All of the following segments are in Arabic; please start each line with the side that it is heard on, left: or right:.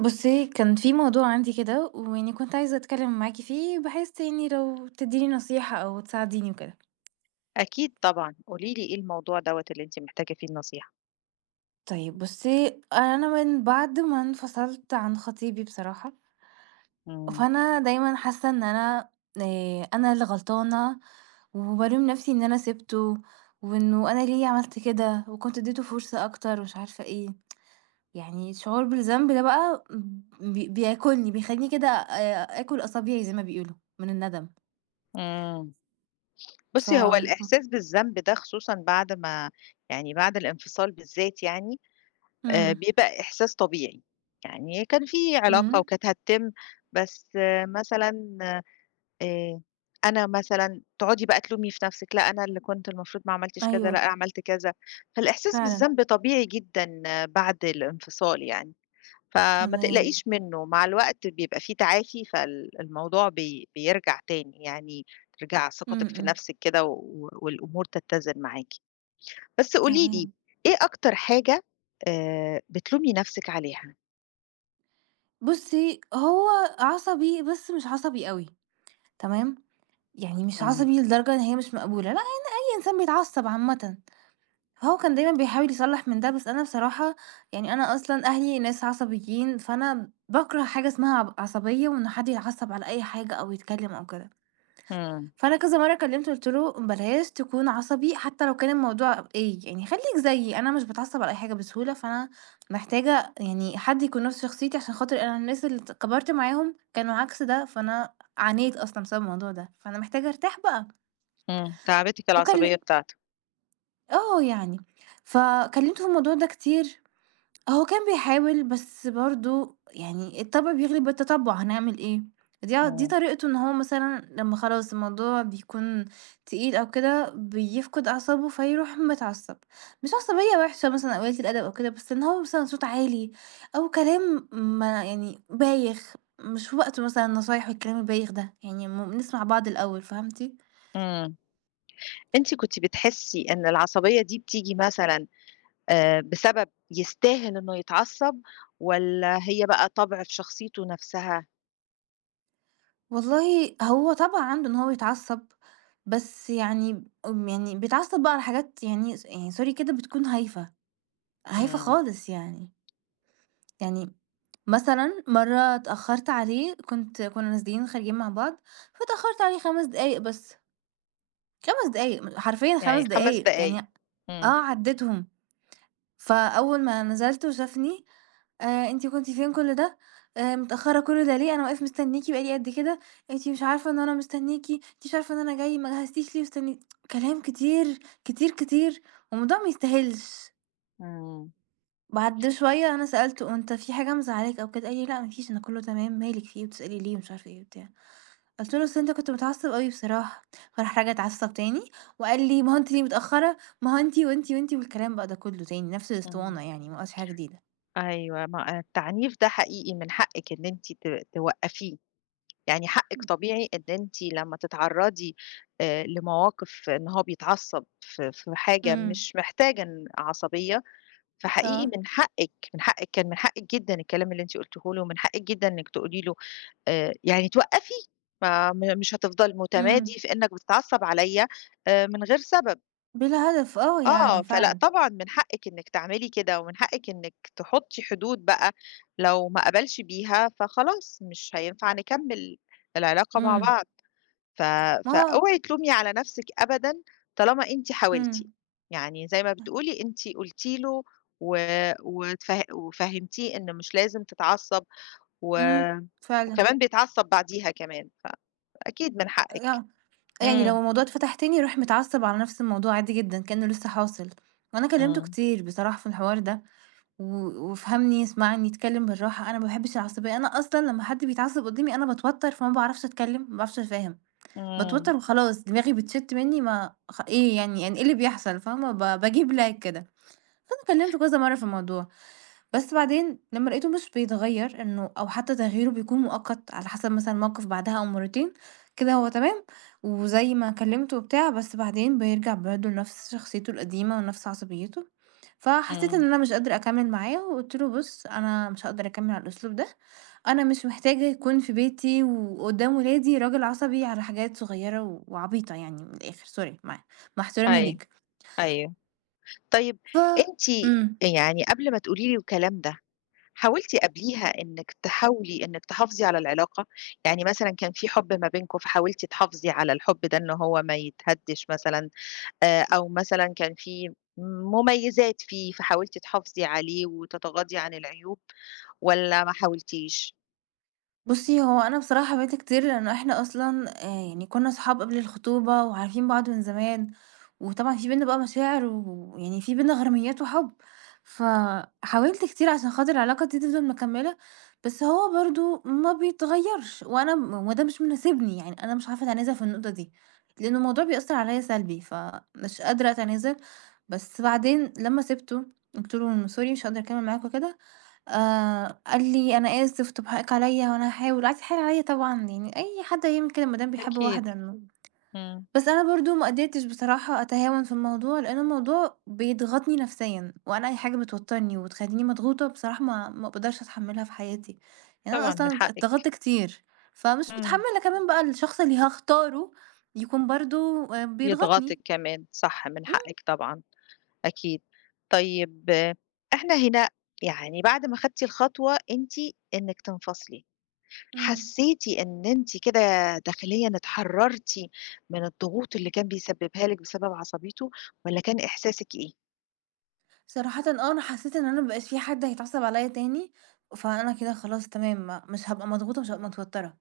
right: بُصّي، كان في موضوع عندي كده ويعني كنت عايزة أتكلّم معاكِ فيه، بحيث يعني لو تدّيني نصيحة أو تساعديني وكده.
left: أكيد طبعًا، قولي لي إيه الموضوع دوّة اللي أنتِ محتاجة فيه النصيحة؟
right: طيب بُصّي، أنا من بعد ما انفصلت عن خطيبي بصراحة،
left: إمم.
right: فأنا دايمًا حاسة إن أنا اللي غلطانة وبالوم نَفْسي إن أنا سِبته وإنه أنا ليه عملت كده وكنت ادّيته فرصة أكتر ومش عارفة إيه. يعني الشعور بالذنب ده بقى بياكلني، بيخلّيني كده آكُل أصابعي زي ما بيقولوا من الندم.
left: إمم.
right: ف
left: بُصّي، هو الإحساس بالذنب ده خصوصًا بعد ما يعني بعد الانفصال بالذات يعني،
right: إمم.
left: بيبقى إحساس طبيعي. يعني كان في علاقة
right: إمم،
left: وكانت هتتم، بس مثلًا آآ أنا مثلًا تقعدي بقى تلومي في نفسِك، لأ أنا اللي كنت المفروض ما عملتش كذا، لأ
right: أيوه
left: عملت كذا. فالإحساس
right: فعلًا،
left: بالذنب طبيعي جدًا بعد الانفصال يعني، فما
right: تمام،
left: تقلقيش منه، مع الوقت بيبقى في تعافي فال الموضوع بيرجع تاني، يعني ترجع
right: إمم،
left: ثقتِك في
right: إمم،
left: نفسِك كده و والأمور تتزن معاكِ. بس قولي لي
right: تمام.
left: إيه أكتر حاجة بتلومي نفسِك عليها؟
right: بُصّي، هو عصبي بس مش عصبي أوي، تمام؟ يعني مش
left: إمم.
right: عصبي لدرجة إن هي مش مقبولة، لأ، أي إنسان بيتعصب عامةً، فهو كان دايمًا بيحاول يصلّح من ده، بس أنا بصراحة يعني أنا أصلًا أهلي ناس عصبيين، فأنا باكره حاجة اسمها عصبية وإن حد يتعصب على أي حاجة أو يتكلم أو كده.
left: إمم.
right: فأنا كذا مرّة كلّمته قُلت له: "بلاش تكون عصبي حتى لو كان الموضوع إيه، يعني خلّيك زيي، أنا مش باتعصّب على أي حاجة بسهولة، فأنا محتاجة يعني حد يكون نَفْس شخصيتي عشان خاطر أنا الناس اللي كبرت معاهم كانوا عكس ده، فأنا عانيت أصلًا بسبب الموضوع ده، فأنا محتاجة أرتاح بقى."
left: إمم. تعبتِك
right: وكل
left: العصبية بتاعته.
right: آه يعني، فكلّمته في الموضوع ده كتير، هو كان بيحاول بس برضه يعني الطبع بيغلب التتبع، هنعمل إيه، دي
left: إمم.
right: طريقته، إن هو مثلًا لمّا خلاص الموضوع بيكون تقيل أو كده بيفقد أعصابه فيروح متعصب، مش عصبية وحشة مثلًا أو قلة الأدب أو كده، بس إن هو مثلًا صوت عالي أو كلام ما يعني بايخ مش في وقته مثلًا، النصايح والكلام البايخ ده، يعني نسمع بعض الأول، فهمتِ؟
left: إمم. أنتِ كنتِ بتحسّي إن العصبية دي بتيجي مثلًا بسبب يستاهل إنه يتعصّب، والّا هي بقى طَبْع في شخصيته نَفْسها؟
right: والله هو طبعًا عنده إن هو يتعصّب، بس يعني يعني بيتعصّب بقى على حاجات يعني يعني sorry كده بتكون هايفة، هايفة
left: إمم.
right: خالص يعني. يعني مثلًا مرّة اتأخّرت عليه، كُنّا نازلين خارجين مع بعض، فاتأخّرت عليه 5 دقايق بس، 5 دقايق حرفيًا 5
left: يعني 5
right: دقايق يعني،
left: دقايق.
right: آه
left: إمم.
right: عدّيتهم، فأول ما نزلت وشافني: أنتِ كنتِ فين كل ده؟ متأخرة كل ده ليه؟ أنا واقف مستنيكِ بقى لي قد كده، أنتِ مش عارفة إن أنا مستنيكِ، أنتِ مش عارفة إن أنا جاي، ما جهزتيش ليه واستني"، كلام كتير، كتير، كتير، والموضوع ما يستاهلش.
left: إمم.
right: بعد شوية أنا سألته: "هو أنت في حاجة مزعلاك أو كده؟" قال لي: "لأ، ما فيش، أنا كله تمام، مالِك في إيه بتسألي ليه؟" ومش عارفة إيه وبتاع. قُلت له: "أصل أنت كنت متعصب أوي بصراحة." فراح راجع اتعصب تاني وقال لي: "ما هو أنتِ ليه متأخرة؟ ما هو أنتِ وأنتِ وأنتِ." والكلام بقى ده كله تاني، نفس
left: إمم.
right: الأسطوانة يعني، ما قالش حاجة جديدة.
left: أيوه، ما التعنيف ده حقيقي من حقِّك إن أنتِ توقّفيه، يعني حقِّك طبيعي إن أنتِ لمّا تتعرّضي لمواقف إن هو بيتعصّب في حاجة
right: إمم،
left: مش محتاجة إن عصبية. فحقيقي
right: آه،
left: من حقِّك، من حقِّك، كان من حقِّك جدًا الكلام اللي أنتِ قُلتيه له، ومن حقِّك جدًا إنِّك تقولي له يعني توقّفي، ما م مش هتفضل
right: إمم.
left: مُتمادي في إنّك بتتعصّب عليّا من غير سبب.
right: بلا هدف، آه، يعني
left: آه، فلأ
right: فعلًا،
left: طبعًا من حقِّك إنِّك تعملي كده، ومن حقِّك إنِّك تحُطّي حدود بقى، لو ما قبلش بيها فخلاص مش هينفع نكمّل العلاقة مع
right: إمم،
left: بعض. ف
right: ما هو،
left: فاوعي تلومي على نفسِك أبدًا طالما أنتِ حاولتِ،
right: إمم،
left: يعني زي ما بتقولي أنتِ قلتِ له و وفهمتيه إن مش لازم تتعصب و
right: إمم، فعلًا.
left: وكمان بيتعصب بعديها كمان، فأكيد من حقِك.
right: يع يعني لو
left: إمم.
right: الموضوع اتفتح تاني يروح متعصب على نفس الموضوع عادي جدًا كأنه لسه حاصل، وأنا كلمته
left: إمم.
right: كتير بصراحة في الحوار ده، و وفهمني، يسمعني، يتكلم بالراحة. أنا ما باحبش العصبية، أنا أصلًا لمّا حد بيتعصب قدامي أنا باتوتر، فما باعرفش أتكلم، ما باعرفش أتفاهم،
left: إمم.
right: باتوتر وخلاص، دماغي بتشِت مني، ما خ إيه يعني إيه اللي بيحصل، فاهمة؟ باجيب lag كده، فأنا كلمته كذا مرة في الموضوع. بس بعدين لمّا لقيته مش بيتغيّر، إنه أو حتى تغييره بيكون مؤقت على حسب مثلًا موقف بعدها أو مرّتين، كده هو تمام وزي ما كلّمته وبتاع، بس بعدين بيرجع برضه لنفْس شخصيته القديمة ونفْس عصبيته، فحسّيت إن
left: إمم.
right: أنا مش قادرة أكمّل معاه وقُلت له: "بُص، أنا مش هاقدر أكمّل على الأسلوب ده، أنا مش محتاجة يكون في بيتي وقدّام ولادي راجل عصبي على حاجات صغيّرة و وعبيطة، يعني من الآخر، sorry، مع احترامي
left: أيوه،
right: ليك."
left: أيوه. طيب
right: ف
left: أنتِ،
right: إمم.
left: يعني قبل ما تقولي لي الكلام ده حاولتِ قبليها إنِّك تحاولي إنِّك تحافظي على العلاقة؟ يعني مثلًا كان في حُب ما بينكم فحاولتِ تحافظي على الحُب ده إن هو ما يتهدِّش مثلًا، أو مثلًا كان في مميزات فيه فحاولتِ تحافظي عليه وتتغاضي عن العيوب، والّا ما حاولتيش؟
right: بُصّي، هو أنا بصراحة حبيتها كتير، لإنه إحنا أصلًا يعني كُنّا صحاب قبل الخطوبة وعارفين بعض من زمان، وطبعًا في بيننا بقى مشاعر ويعني في بيننا غراميات وحُب، فحاولت كتير عشان خاطر العلاقة دي تفضل مكمّلة، بس هو برضه ما بيتغيّرش، وأنا م وده مش مناسبني، يعني أنا مش عارفة أتنازل في النقطة دي، لإن الموضوع بيأثّر عليّا سلبي، فمش قادرة أتنازل. بس بعدين لمّا سِبته قُلت له: "sorry مش هاقدر أكمّل معاك وكده." قال لي: "أنا آسف، طَب حقِّك عليّا وأنا هاحاول." قعد يتحايل عليّا طبعًا، يعني أي حد هيعمل كده ما دام بيحب
left: أكيد.
right: واحدة، إنه
left: إمم.
right: بس أنا برضه ما قدرتش بصراحة أتهاون في الموضوع، لإن الموضوع بيضغطني نفسيًا، وأنا أي حاجة بتوتّرني وبتخلّيني مضغوطة بصراحة ما باقدرش أتحمّلها في حياتي، يعني أنا
left: طبعًا من
right: أصلًا
left: حقِّك.
right: اتضغطت كتير، فمش
left: إمم.
right: متحمّلة كمان بقى الشخص اللي هاختاره يكون برضه
left: يضغطِك
right: بيضغطني.
left: كمان، صح، من
right: إمم.
left: حقِّك طبعًا. أكيد. طيب آه، إحنا هنا يعني بعد ما خدتِ الخطوة أنتِ إنِّك تنفصلي.
right: إمم.
left: حسّيتِ إن أنتِ كده داخليًا اتحرّرتِ من الضغوط اللي كان بيسبّبها لِك بسبب عصبيته، والّا كان إحساسِك إيه؟
right: صراحةً آه، أنا حسّيت إن أنا ما بقاش في حد هيتعصب عليّا تاني، فأنا كده خلاص تمام، ما مش هابقى مضغوطة، مش هابقى متوتّرة،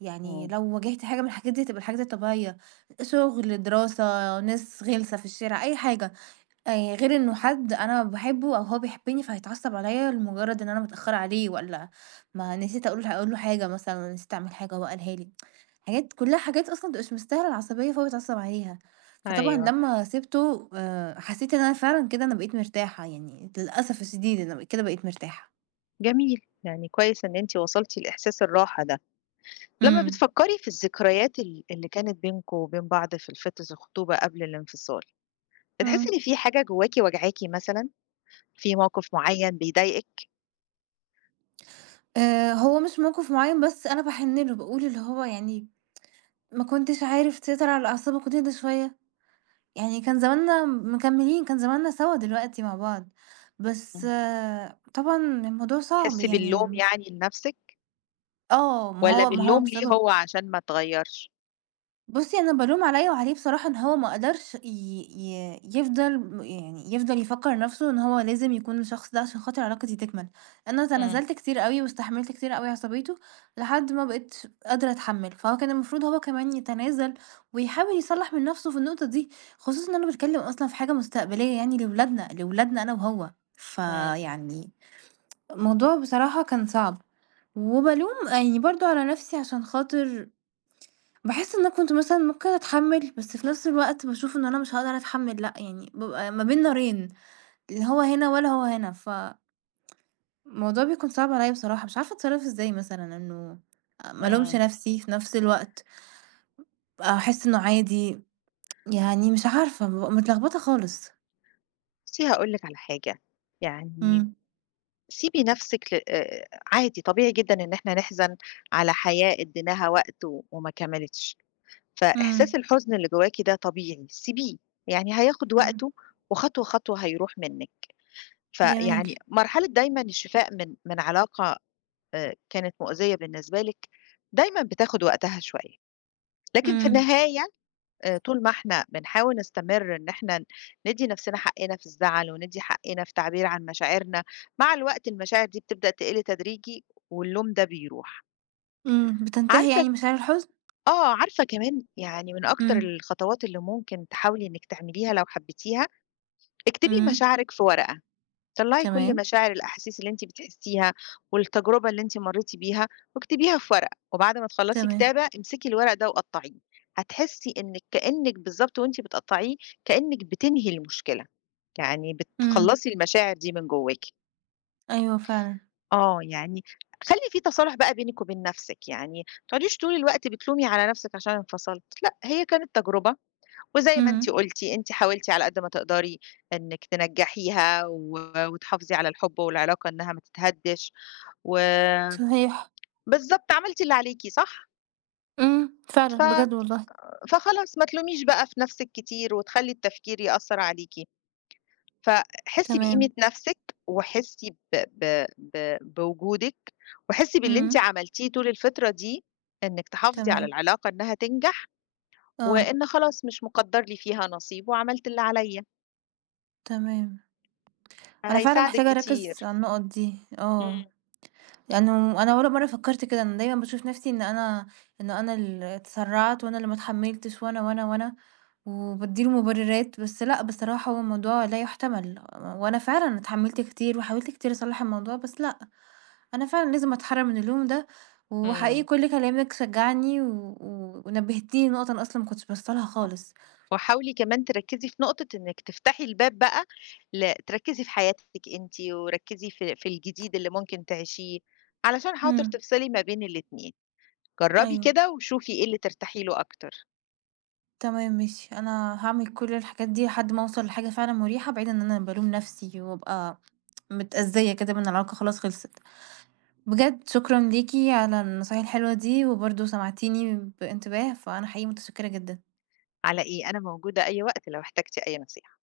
right: يعني
left: إمم.
right: لو واجهت حاجة من الحاجات دي هتبقى الحاجات الطبيعية، شغل، دراسة، ناس غِلسة في الشارع، أي حاجة، أي غير إنه حد أنا باحبه أو هو بيحبني فهيتعصب عليَّ لمجرد إن أنا متأخرة عليه، والّا ما نسيت أقول له حاجة مثلًا، والّا نسيت أعمل حاجة وهو قالها لي، حاجات كلها حاجات أصلًا ما بتبقاش مستاهلة العصبية فهو بيتعصب عليها. فطبعًا
left: أيوه،
right: لمّا سِبته حسيت إن أنا فعلًا كده أنا بقيت مرتاحة، يعني للأسف الشديد أنا كده بقيت مرتاحة.
left: جميل، يعني كويس إن أنتِ وصلتِ لإحساس الراحة ده. لمّا
right: إمم،
left: بتفكّري في الذكريات اللي كانت بينكم وبين بعض في فترة الخطوبة قبل الانفصال، بتحسّي
right: إمم.
left: إن في حاجة جواكِ واجعاكِ مثلًا، في موقف معيّن بيضايقِك؟
right: هو مش موقف معين، بس أنا باحن له، باقول اللي هو يعني ما كنتش عارف تسيطر على أعصابك وتهدى شوية. يعني كان زماننا مكمّلين، كان زماننا سوا دلوقتي مع بعض، بس
left: إمم.
right: آه، طبعًا الموضوع صعب
left: تحسّي
right: يعني.
left: باللوم يعني لنَفْسِك،
right: آه، ما
left: والّا
right: هو ما هو
left: باللوم ليه
right: بسبب
left: هو عشان ما اتغيّرش؟
right: بُصّي، أنا بالوم عليّا وعليه بصراحة، إن هو ما قدرش ي ي يفضل م يعني يفضل يفكّر نَفْسه إن هو لازم يكون الشخص ده عشان خاطر العلاقة دي تكمل. أنا
left: إمم.
right: تنازلت كتير أوي واستحملت كتير أوي عصبيته لحد ما بقيتش قادرة أتحمّل، فهو كان المفروض هو كمان يتنازل ويحاول يصلّح من نَفْسه في النقطة دي، خصوصًا إن أنا باتكلّم أصلًا في حاجة مستقبلية، يعني لولادنا، لولادنا أنا وهو،
left: إمم.
right: فيعني الموضوع بصراحة كان صعب. وبالوم يعني برضه على نَفْسي عشان خاطر باحس إن أنا كنت مثلًا ممكن أتحمّل، بس في نفس الوقت باشوف إن أنا مش هاقدر أتحمّل، لأ، يعني بابقى ما بين نارين، اللي هو هنا ولا هو هنا، فالموضوع بيكون صعب عليّا بصراحة، مش عارفة أتصرّف إزاي مثلًا، إنه ما ألومش
left: إمم.
right: نفسي، في نفس الوقت أحس إنه عادي، يعني مش عارفة، بابقى متلخبطة خالص.
left: بُصّي، هاقول لِك على حاجة، يعني
right: إمم،
left: سيبي نَفْسِك ل عادي طبيعي جدًا إن إحنا نحزن على حياة ادّيناها وقت وما كملِتش.
right: إمم،
left: فإحساس الحزن اللي جواكِ ده طبيعي، سيبيه، يعني هياخُد
right: فاهمة،
left: وقته وخطوة، خطوة هيروح منِّك.
right: جميل،
left: فيعني مرحلة دايمًا الشفاء من علاقة كانت مؤذية بالنسبة لِك، دايمًا بتاخُد وقتها شوية. لكن في
right: إمم،
left: النهاية طول ما إحنا بنحاول نستمر إن إحنا ندّي نَفْسنا حقّنا في الزعل، وندّي حقّنا في تعبير عن مشاعرنا، مع الوقت المشاعر دي بتبدأ تقِل تدريجي واللوم ده بيروح.
right: إمم، بتنتهي يعني
left: عارفة،
right: مشاعر الحزن؟
left: آه، عارفة كمان يعني من أكتر
right: إمم،
left: الخطوات اللي ممكن تحاولي إنِّك تعمليها لو حبّيتيها، اكتبي
right: إمم،
left: مشاعرِك في ورقة. طلّعي كل
right: تمام،
left: مشاعر الأحاسيس اللي أنتِ بتحسيها، والتجربة اللي أنتِ مرّيتِ بيها، واكتبيها في ورقة، وبعد ما تخلّصي
right: تمام،
left: كتابة امسكي الورق ده وقطّعيه، هتحسي إنِّك كإنِّك بالضبط وأنتِ بتقطّعيه كإنِّك بتنهي المشكلة، يعني
right: إمم،
left: بتخلّصي المشاعر دي من جواكِ.
right: أيوه فعلًا،
left: آه، يعني خلّي في تصالح بقى بينِك وبين نَفْسِك، يعني ما تقعديش طول الوقت بتلومي على نَفْسِك عشان انفصلت، لأ هي كانت تجربة، وزي ما أنتِ
right: إمم،
left: قُلتِ، أنتِ حاولتِ على قد ما تقدري إنِّك تنجّحيها وتحافظي على الحُب والعلاقة إنّها ما تتهدّش، و
right: صحيح.
left: بالضبط عملتِ اللي عليكِ، صح؟
right: إمم،
left: ف
right: فعلًا بجد والله،
left: فخلاص ما تلوميش بقى في نَفْسِك كتير وتخلّي التفكير يأثّر عليكِ، فحسّي
right: تمام،
left: بقيمة نَفْسِك وحسّي ب ب ب بوجودِك، وحسّي باللي أنتِ
right: إمم،
left: عملتيه طول الفترة دي إنِّك تحافظي على
right: تمام،
left: العلاقة إنّها تنجح،
right: آه،
left: وإن خلاص مش مُقدّر لي فيها نصيب وعملت اللي عليّا،
right: تمام. أنا فعلًا
left: فهيساعدِك
right: محتاجة أركّز
left: كتير.
right: على النُقط دي،
left: إمم.
right: آه، لأنه أنا ولا مرّة فكّرت كده، أنا دايمًا باشوف نَفْسي إن أنا إنه أنا اللي اتسرّعت وأنا اللي ما اتحمّلتش وأنا، وأنا، وأنا، وبادّي له مُبررات، بس لأ، بصراحة هو الموضوع لا يُحتمل، وأنا فعلًا اتحمّلت كتير وحاولت كتير أصلّح الموضوع، بس لأ، أنا فعلًا لازم أتحرّر من اللوم ده، وحقيقي
left: إمم.
right: كل كلامِك شجّعني و و ونبّهتيني لنُقط أنا أصلًا ما كنتش باصّة لها خالص.
left: وحاولي كمان تركّزي في نقطة إنِّك تفتحي الباب بقى تركّزي في حياتِك أنتِ، وركّزي في الجديد اللي ممكن تعيشيه، علشان حاضر
right: إمم.
left: تفصلي ما بين الاتنين. جرّبي
right: أيوه،
left: كده وشوفي إيه اللي ترتاحي له أكتر.
right: تمام ماشي، أنا هاعمل كل الحاجات دي لحد ما أوصل لحاجة فعلًا مُريحة، بعيد عن إن أنا بالوم نفسي وابقى متأذية كده بإن العلاقة خلاص خلصت. بجد شكرًا ليكِ على النصايح الحلوة دي، وبرضه سمعتيني بانتباه، فأنا حقيقي متشكرة جدًا.
left: على إيه، أنا موجودة أي وقت لو احتجتِ أي نصيحة.